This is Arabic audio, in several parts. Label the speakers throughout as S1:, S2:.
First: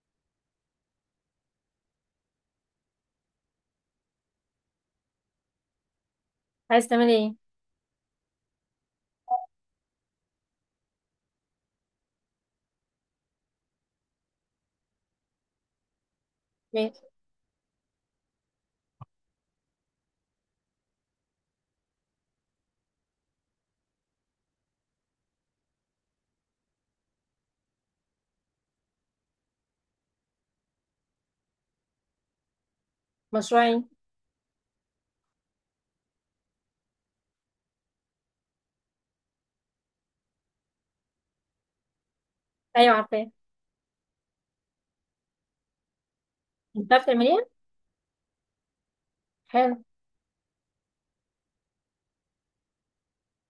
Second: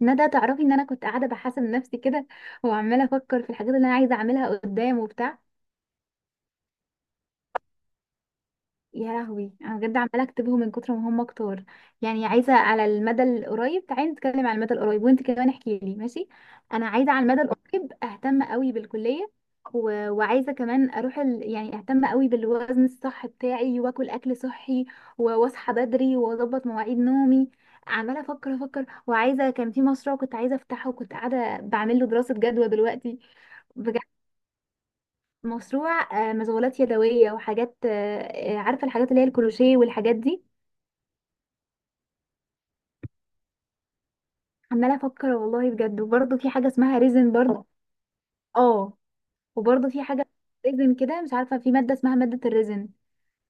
S1: ندى، تعرفي ان انا كنت قاعده بحاسب نفسي كده وعماله افكر في الحاجات اللي انا عايزه اعملها قدام وبتاع.
S2: عايز تعملي ايه؟
S1: يا لهوي، انا بجد عماله اكتبهم من كتر ما هم كتار. يعني عايزه على المدى القريب، تعالي نتكلم على المدى القريب، وانت كمان احكي لي. ماشي. انا
S2: ماشي.
S1: عايزه على المدى القريب اهتم قوي بالكليه. وعايزه كمان اروح يعني اهتم قوي بالوزن الصح بتاعي واكل اكل صحي. و- واصحى بدري واظبط مواعيد نومي. عماله افكر وعايزه، كان في مشروع كنت عايزه افتحه وكنت قاعده بعمل له دراسه جدوى دلوقتي.
S2: مشروع ايه؟
S1: بجد، مشروع. مشغولات يدوية وحاجات، عارفة الحاجات اللي هي الكروشيه والحاجات دي.
S2: ايوه، عارفاه.
S1: عمالة أفكر والله بجد، وبرضه في حاجة
S2: انت
S1: اسمها
S2: عارفه
S1: ريزن
S2: تعمليها؟
S1: برضه. اه،
S2: حلو.
S1: وبرضه في حاجة. ريزن كده، مش عارفة، في مادة اسمها مادة الريزن.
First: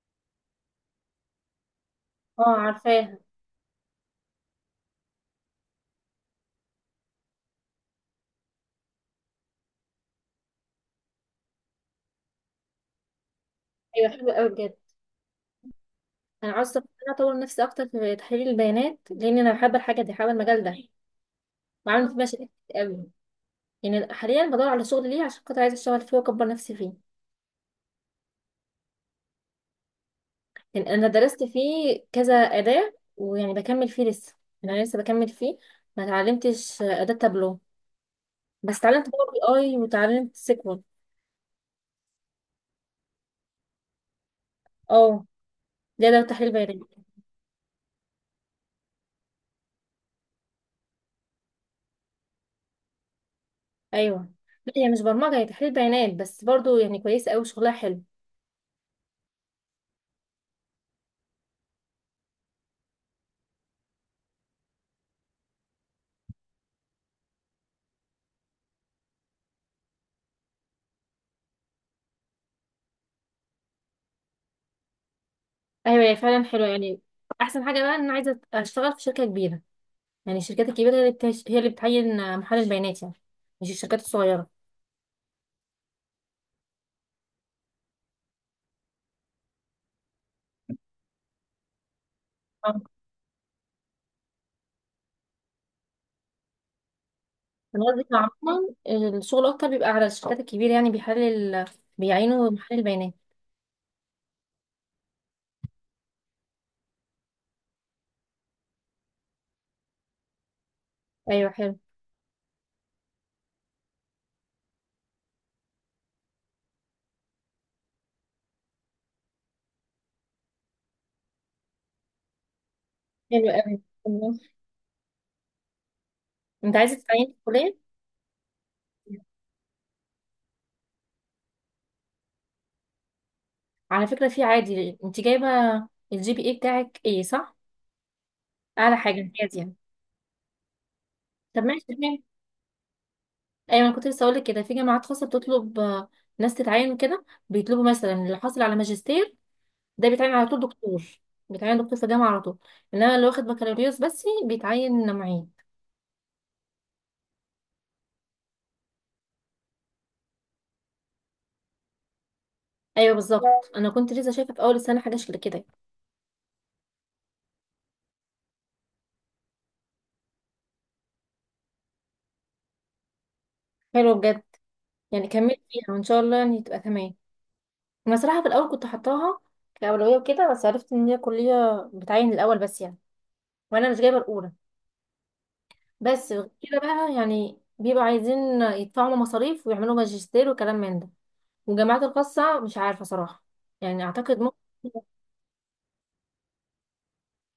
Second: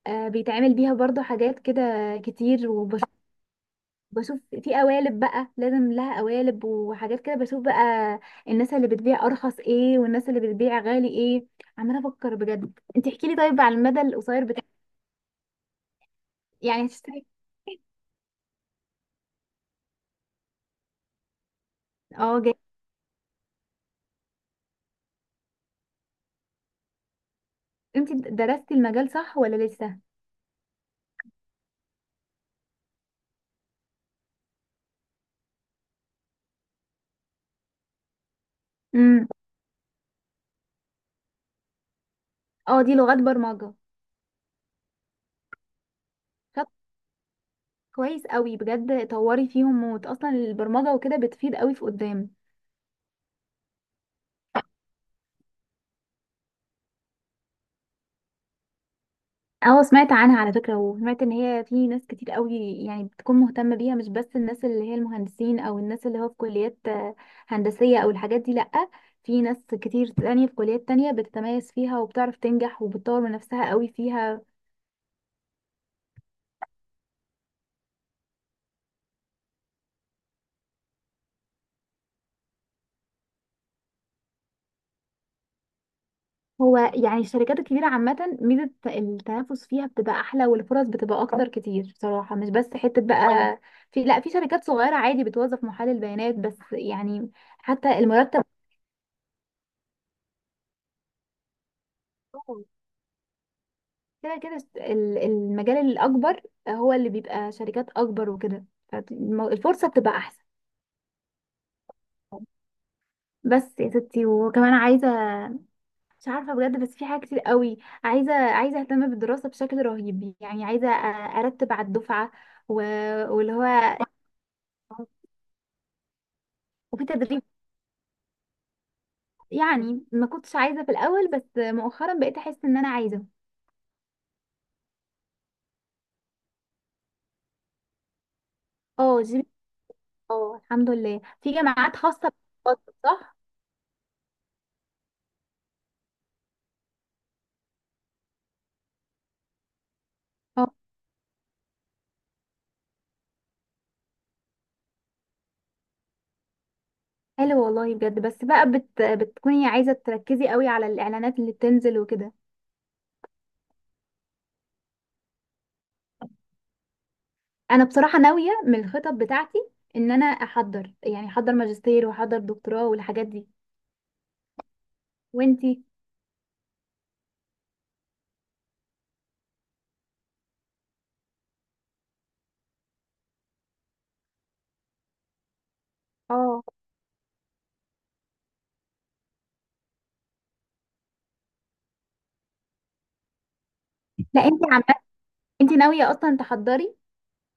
S1: بيتعمل بيها برضه حاجات كده
S2: اه،
S1: كتير وبشوف.
S2: عارفاها.
S1: في قوالب بقى، لازم لها قوالب وحاجات كده، بشوف بقى الناس اللي بتبيع أرخص ايه والناس اللي بتبيع غالي ايه. عمالة أفكر بجد، انت احكيلي طيب على المدى
S2: ايوه، حلو
S1: القصير
S2: قوي
S1: بتاع.
S2: بجد. انا عاوزه
S1: يعني
S2: انا
S1: هتشتري.
S2: اطور نفسي اكتر في تحليل البيانات، لان انا بحب الحاجه دي، بحب المجال ده. وعامل فيه
S1: اه،
S2: مشاريع كتير قوي. يعني حاليا بدور على شغل ليه، عشان خاطر عايزه اشتغل فيه واكبر نفسي فيه.
S1: انت درستي المجال صح ولا لسه؟
S2: لان انا درست فيه كذا اداه، ويعني بكمل فيه لسه. يعني انا لسه بكمل فيه. ما اتعلمتش اداه تابلو. بس اتعلمت باور
S1: امم.
S2: بي اي، وتعلمت سيكوال.
S1: اه، دي لغات برمجة.
S2: اه. ده تحليل
S1: طب،
S2: بيانات.
S1: كويس قوي بجد، طوري فيهم موت، اصلا البرمجة وكده بتفيد قوي في قدام.
S2: ايوه. لا، هي مش برمجه، هي تحليل بيانات بس برضو، يعني كويسه قوي، شغلها حلو.
S1: اه، سمعت عنها على فكرة، وسمعت ان هي في ناس كتير قوي يعني بتكون مهتمة بيها، مش بس الناس اللي هي المهندسين او الناس اللي هو في كليات هندسية او الحاجات دي، لأ. في ناس كتير تانية في كليات تانية بتتميز فيها وبتعرف تنجح وبتطور من نفسها قوي فيها.
S2: ايوه، هي فعلا حلوه يعني. احسن حاجه بقى ان انا عايزه اشتغل في شركه كبيره. يعني الشركات الكبيره، هي اللي هي اللي بتعين محلل بيانات يعني. مش الشركات الصغيره.
S1: هو يعني الشركات الكبيرة عامة ميزة التنافس فيها بتبقى أحلى والفرص بتبقى أكتر كتير بصراحة، مش بس
S2: آه.
S1: حتة بقى في، لا، في شركات صغيرة عادي بتوظف محلل بيانات بس يعني.
S2: انا
S1: حتى
S2: قصدي
S1: المرتب
S2: عموما، الشغل اكتر بيبقى على الشركات الكبيره، يعني بيحلل، بيعينوا محلل بيانات.
S1: كده كده، المجال الأكبر هو اللي بيبقى شركات أكبر وكده، فالفرصة بتبقى أحسن.
S2: ايوه، حلو.
S1: بس يا ستي، وكمان عايزة، مش عارفة بجد، بس في حاجات كتير قوي. عايزة اهتم بالدراسة بشكل رهيب، يعني عايزة ارتب على الدفعة و...
S2: حلو
S1: واللي هو
S2: قوي، انت عايزه
S1: وفي
S2: تتعين في
S1: تدريب،
S2: الكليه؟
S1: يعني ما كنتش عايزة في الأول بس مؤخرا بقيت أحس إن أنا عايزة.
S2: على فكره، في عادي انت جايبه الجي بي اي بتاعك ايه؟ صح، اعلى حاجه
S1: اه، جيم.
S2: امتياز يعني.
S1: اه الحمد لله، في
S2: طب، ماشي
S1: جامعات
S2: تمام.
S1: خاصة بتفضل، صح؟
S2: ايوه، انا كنت لسه هقولك كده، في جامعات خاصه بتطلب ناس تتعين كده، بيطلبوا مثلا اللي حاصل على ماجستير، ده بيتعين على طول
S1: اه،
S2: دكتور. بيتعين دكتور في جامعه على طول. انما اللي واخد بكالوريوس بس بيتعين معيد.
S1: حلو والله بجد، بس بقى بتكوني عايزة تركزي قوي على الإعلانات اللي بتنزل وكده.
S2: ايوه، بالظبط. انا كنت لسه شايفه في اول السنه حاجه شكل كده.
S1: أنا بصراحة ناوية من الخطط بتاعتي إن أنا أحضر، يعني أحضر ماجستير وأحضر دكتوراه والحاجات دي.
S2: حلوه بجد. يعني كملت
S1: وإنتي؟
S2: فيها، وان شاء الله يعني تبقى تمام. انا صراحه في الاول كنت حطاها كاولويه وكده، بس عرفت ان هي كليه بتعين الاول بس يعني. وانا مش جايبه الاولى. بس غير
S1: اه،
S2: كده بقى، يعني بيبقوا عايزين يدفعوا مصاريف ويعملوا ماجستير وكلام من ده. والجامعات الخاصة مش عارفة صراحة. يعني أعتقد
S1: لا، إنتي
S2: ممكن.
S1: إنتي ناوية أصلا تحضري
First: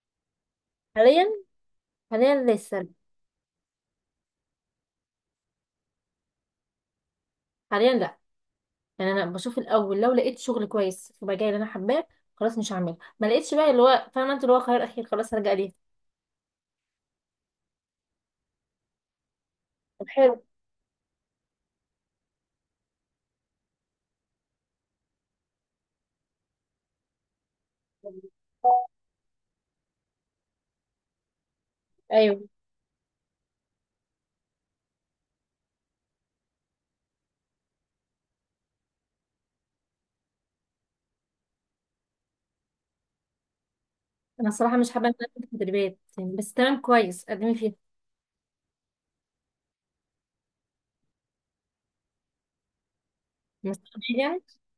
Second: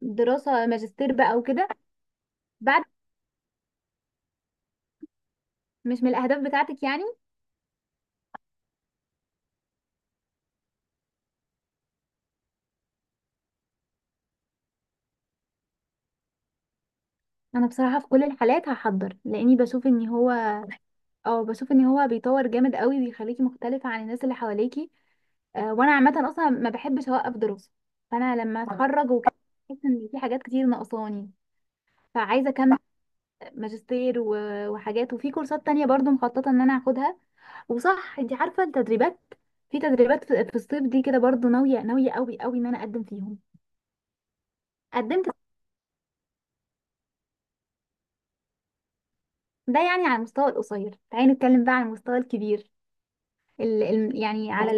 S1: دراسة ماجستير
S2: حاليا.
S1: بقى وكده،
S2: حاليا
S1: بعد؟
S2: لسه.
S1: مش من الأهداف بتاعتك يعني.
S2: حاليا لا. يعني أنا بشوف الأول، لو لقيت شغل كويس في مجال اللي أنا حباه خلاص مش هعمله، ما لقيتش بقى اللي هو فاهمة أنت، اللي هو خيار أخير، خلاص هرجع ليه.
S1: انا بصراحه في كل الحالات هحضر، لاني بشوف
S2: طب،
S1: ان هو،
S2: حلو.
S1: اه، بشوف ان هو بيطور جامد قوي، بيخليكي مختلفه عن الناس اللي حواليكي. وانا عامه اصلا ما بحبش اوقف دراسه، فانا لما اتخرج وكده بحس ان في حاجات كتير ناقصاني،
S2: أيوه.
S1: فعايزه اكمل ماجستير و- وحاجات، وفي كورسات تانية برضو مخططه ان انا هاخدها. وصح، انت عارفه التدريبات؟ في تدريبات في الصيف دي كده، برضو ناويه ناويه قوي قوي ان انا اقدم فيهم.
S2: أنا الصراحة مش حابة إن أنا
S1: قدمت.
S2: أكون في تدريبات يعني، بس تمام كويس، قدمي فيها.
S1: ده يعني على المستوى القصير. تعالي نتكلم بقى على المستوى الكبير، ال ال
S2: مستقبلية يعني؟
S1: يعني على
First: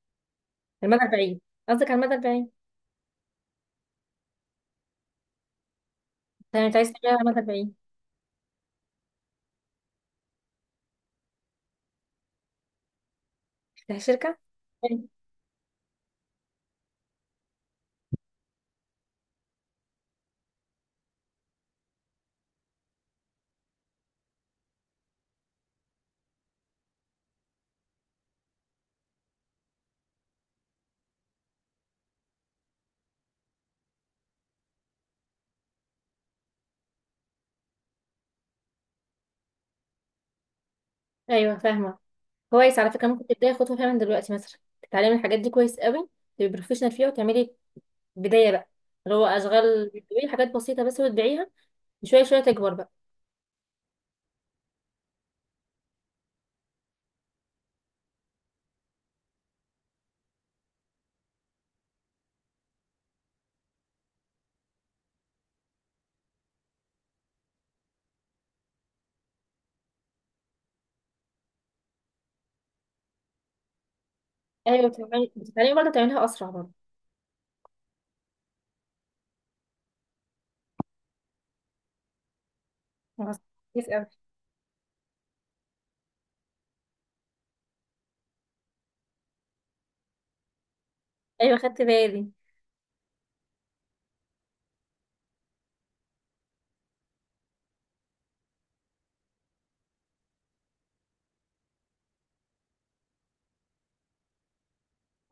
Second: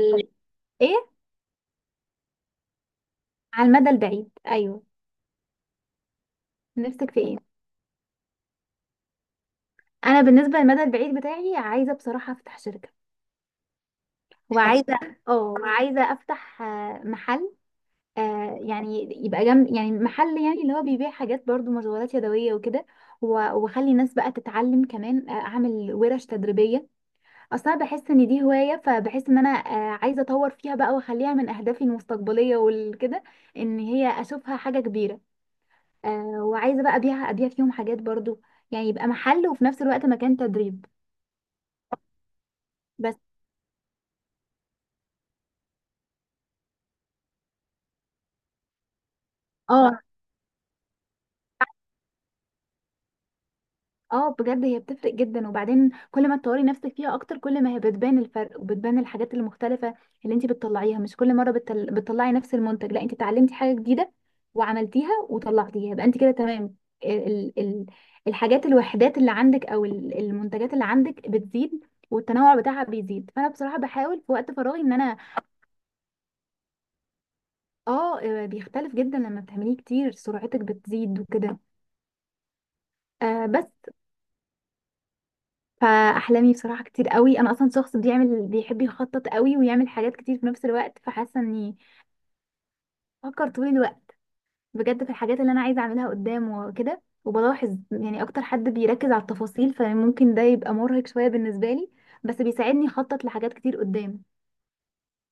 S2: المدى
S1: ايه.
S2: البعيد. قصدك على المدى البعيد؟
S1: على المدى البعيد، ايوه.
S2: تمام، أنت عايز
S1: نفسك
S2: تعملها
S1: في
S2: على
S1: ايه؟
S2: المدى البعيد.
S1: انا بالنسبه للمدى البعيد بتاعي عايزه بصراحه افتح شركه.
S2: تفتحي شركة؟
S1: وعايزه اه وعايزه افتح محل، يعني يبقى جنب، يعني محل يعني اللي هو بيبيع حاجات برضو مشغولات يدويه وكده، و- واخلي الناس بقى تتعلم كمان، اعمل ورش تدريبيه. اصلا بحس ان دي هوايه، فبحس ان انا عايزه اطور فيها بقى واخليها من اهدافي المستقبليه والكده، ان هي اشوفها حاجه كبيره. وعايزه بقى ابيع فيهم حاجات برضو، يعني يبقى محل وفي نفس الوقت مكان تدريب.
S2: أيوه، فاهمة. كويس، على فكرة
S1: بس.
S2: ممكن تبداي خطوة فيها من دلوقتي، مثلا تتعلمي الحاجات دي كويس قوي، تبقي بروفيشنال فيها، وتعملي بداية بقى، اللي هو أشغال،
S1: اه.
S2: بتبيعي حاجات بسيطة بس وتبيعيها، شوية شوية تكبر بقى.
S1: اه بجد، هي بتفرق جدا، وبعدين كل ما تطوري نفسك فيها اكتر، كل ما هي بتبان الفرق وبتبان الحاجات المختلفه اللي انت بتطلعيها. مش كل مره بتطلعي نفس المنتج، لا، انت اتعلمتي حاجه جديده وعملتيها وطلعتيها يبقى انت كده تمام. ال... ال... الوحدات اللي عندك او المنتجات اللي عندك بتزيد، والتنوع بتاعها بيزيد، فانا بصراحه بحاول في وقت فراغي
S2: أيوة،
S1: ان انا.
S2: بتتعلمي برضه، تعمليها أسرع برضه.
S1: بيختلف جدا، لما بتعمليه كتير سرعتك بتزيد وكده.
S2: خلاص،
S1: بس.
S2: كويس أوي.
S1: فاحلامي بصراحه كتير قوي، انا اصلا شخص بيحب يخطط قوي ويعمل حاجات كتير في نفس الوقت، فحاسه
S2: أيوة،
S1: اني
S2: خدت بالي.
S1: بفكر طول الوقت بجد في الحاجات اللي انا عايزه اعملها قدام وكده، وبلاحظ يعني اكتر حد بيركز على التفاصيل، فممكن ده يبقى مرهق شويه بالنسبه لي، بس بيساعدني اخطط لحاجات كتير قدام.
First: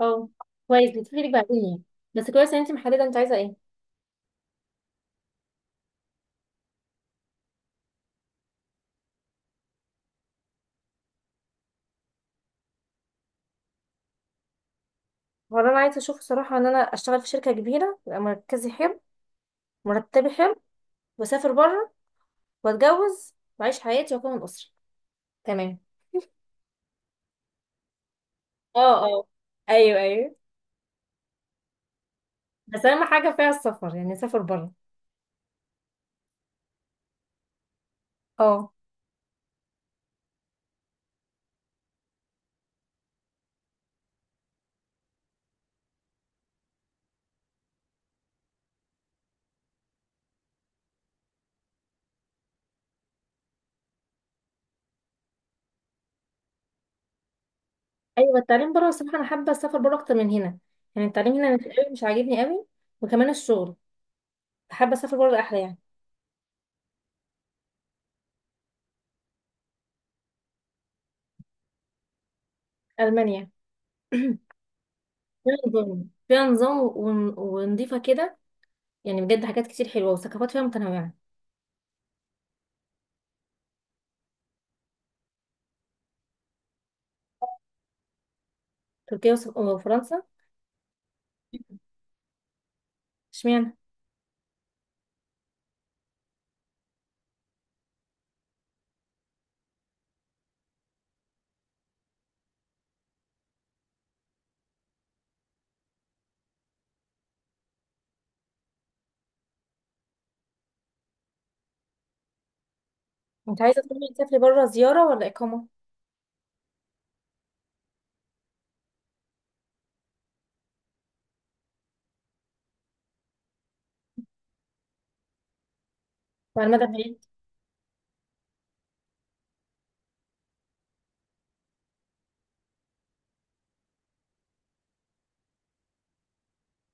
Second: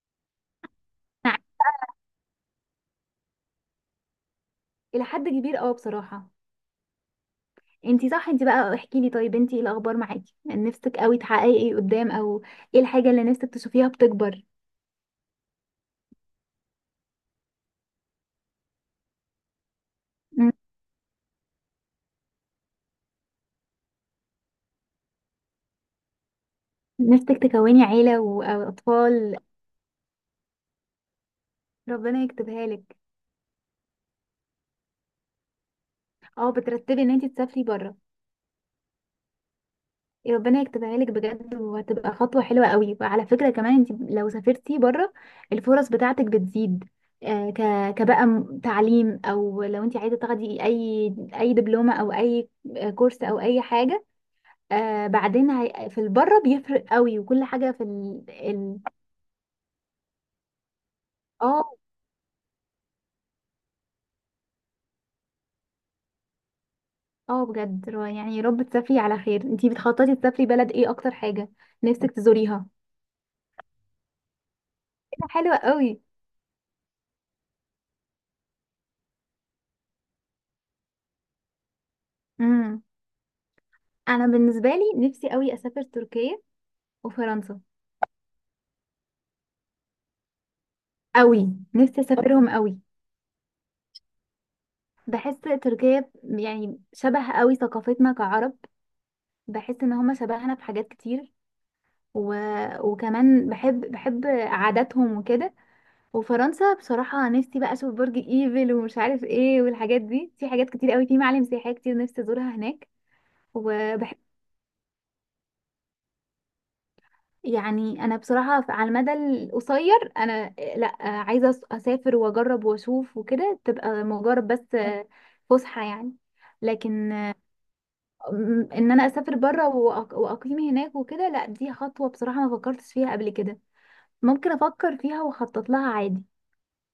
S2: اه، كويس، بتفيدك
S1: نعم.
S2: بعدين يعني. بس كويس إن أنت محددة أنت عايزة إيه.
S1: الى حد كبير، اه بصراحه. انتي صح، انتي بقى احكي لي، طيب انتي ايه الاخبار معاكي؟ يعني نفسك قوي تحققي ايه قدام، او ايه الحاجه اللي نفسك تشوفيها بتكبر؟
S2: هو اللي أنا عايزة أشوفه صراحة، إن أنا أشتغل في شركة كبيرة، يبقى مركزي حلو، مرتبي
S1: مم.
S2: حلو، وأسافر بره، وأتجوز وأعيش حياتي وأكون أسرة. تمام.
S1: نفسك تكوني عيله او
S2: اه، اه.
S1: اطفال؟
S2: ايوه، ايوه.
S1: ربنا يكتبها
S2: بس
S1: لك.
S2: اهم حاجه فيها السفر، يعني سافر بره.
S1: اه، بترتبي ان انتي تسافري بره.
S2: اه.
S1: ربنا يكتبها لك بجد، وهتبقى خطوه حلوه قوي. وعلى فكره كمان، انتي لو سافرتي بره الفرص بتاعتك بتزيد، آه، ك كبقى تعليم، او لو انتي عايزه تاخدي اي اي دبلومه او اي كورس او اي حاجه، بعدين في البره بيفرق قوي، وكل حاجه في ال
S2: ايوه، التعليم
S1: ال
S2: بره الصراحه، انا حابه اسافر بره اكتر من هنا. يعني التعليم هنا مش
S1: اه
S2: قوي، مش عاجبني قوي. وكمان الشغل، حابه اسافر بره احلى يعني.
S1: اه بجد، يعني يا رب تسافري على خير. انتي بتخططي تسافري بلد ايه اكتر حاجه نفسك تزوريها؟
S2: المانيا.
S1: إيه ده،
S2: فيها
S1: حلوه قوي.
S2: نظام، فيها نظام ونضيفه كده. يعني بجد، حاجات كتير حلوه، وثقافات فيها متنوعه.
S1: امم. انا بالنسبه لي نفسي قوي اسافر تركيا وفرنسا،
S2: تركيا وفرنسا.
S1: قوي نفسي اسافرهم قوي.
S2: اشمعنى؟
S1: بحس تركيا يعني شبه قوي ثقافتنا كعرب، بحس ان هما شبهنا في حاجات كتير، و... وكمان بحب عاداتهم وكده. وفرنسا بصراحة نفسي بقى اشوف برج ايفل ومش عارف ايه والحاجات دي، في حاجات كتير قوي، في معالم سياحية كتير نفسي ازورها هناك.
S2: انت عايزه تروحي
S1: وبحب،
S2: تسافري بره زياره ولا اقامه؟
S1: يعني انا بصراحة على المدى القصير انا لا، عايزة اسافر واجرب واشوف وكده، تبقى مجرد بس فسحة يعني.
S2: وعلى المدى
S1: لكن
S2: البعيد؟
S1: ان انا اسافر بره واقيم هناك وكده، لا، دي خطوة بصراحة ما فكرتش فيها قبل كده، ممكن افكر فيها واخطط لها عادي.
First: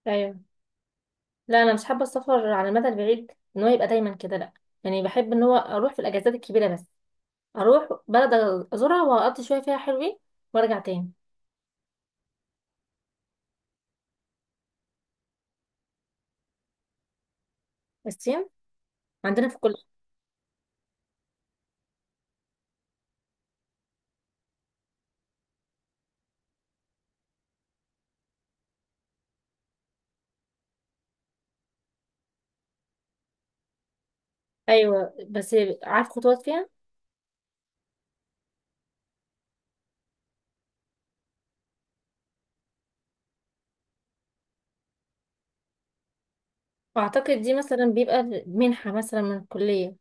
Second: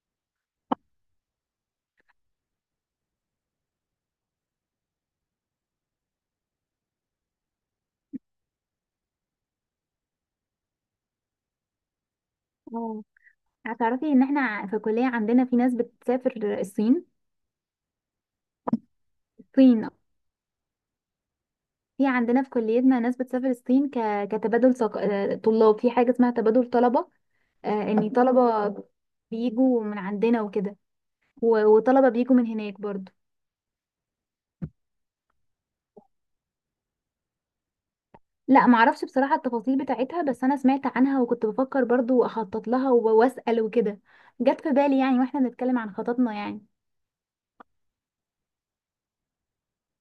S2: ايوه. لا، انا مش حابه السفر على المدى البعيد، ان هو يبقى دايما كده، لا. يعني بحب ان هو اروح في الاجازات الكبيره بس، اروح بلد، ازورها واقضي شويه فيها حلوين، وارجع تاني.
S1: اه. هتعرفي ان احنا في الكلية عندنا في ناس بتسافر الصين.
S2: الصين؟ عندنا في كل.
S1: الصين، في عندنا في كليتنا ناس بتسافر الصين كتبادل ثق... آه، طلاب، في حاجة اسمها تبادل طلبة، ان طلبة بيجوا من عندنا وكده، و- وطلبة بيجوا من هناك برضو.
S2: ايوه، بس عارف خطوات فيها؟
S1: لا معرفش بصراحة التفاصيل بتاعتها، بس انا سمعت عنها وكنت بفكر برضو اخطط لها و- واسأل وكده، جت في بالي يعني واحنا بنتكلم عن خططنا يعني.
S2: واعتقد دي مثلا بيبقى منحه مثلا من الكليه.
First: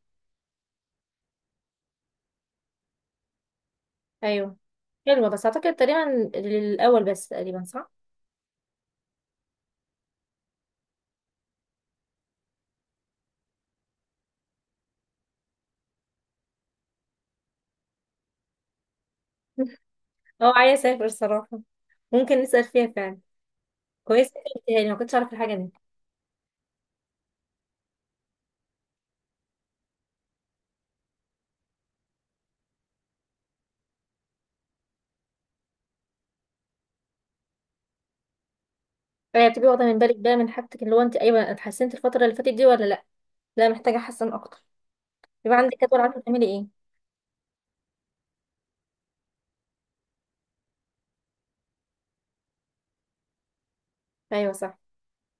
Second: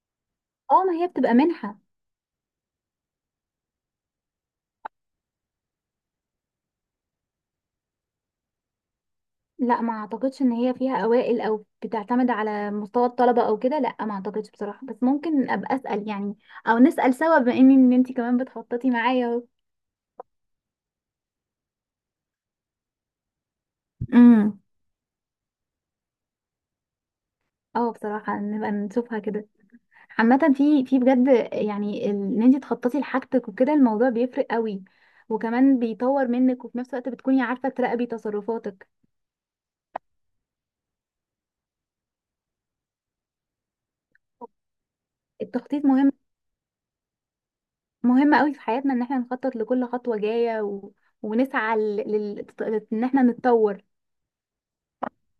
S1: اه، ما هي بتبقى منحة.
S2: ايوه. حلوه، بس اعتقد تقريبا للاول بس، تقريبا صح؟
S1: لا، ما اعتقدش ان هي فيها اوائل او بتعتمد على مستوى الطلبه او كده، لا ما اعتقدش بصراحه، بس ممكن ابقى اسال يعني، او نسال سوا بما ان انت كمان بتخططي معايا اهو.
S2: اه، عايزه اسافر صراحه. ممكن نسال فيها فعلا. كويس إنك
S1: امم.
S2: قلتيها لي، ما كنتش اعرف الحاجه دي.
S1: اه بصراحه نبقى نشوفها كده. عامه في بجد يعني، ان انت تخططي لحاجتك وكده الموضوع بيفرق قوي، وكمان بيطور منك، وفي نفس الوقت بتكوني عارفه تراقبي تصرفاتك.
S2: هي بتبقي واخده من بالك بقى من حاجتك، اللي هو انت ايوه اتحسنت الفتره اللي فاتت دي ولا لا. لا، محتاجه احسن اكتر. يبقى عندك
S1: التخطيط
S2: جدول،
S1: مهم،
S2: عارفه تعملي ايه.
S1: مهم قوي في حياتنا ان احنا نخطط لكل خطوه جايه، و... ونسعى لل... لل... ان احنا نتطور.
S2: ايوه، صح.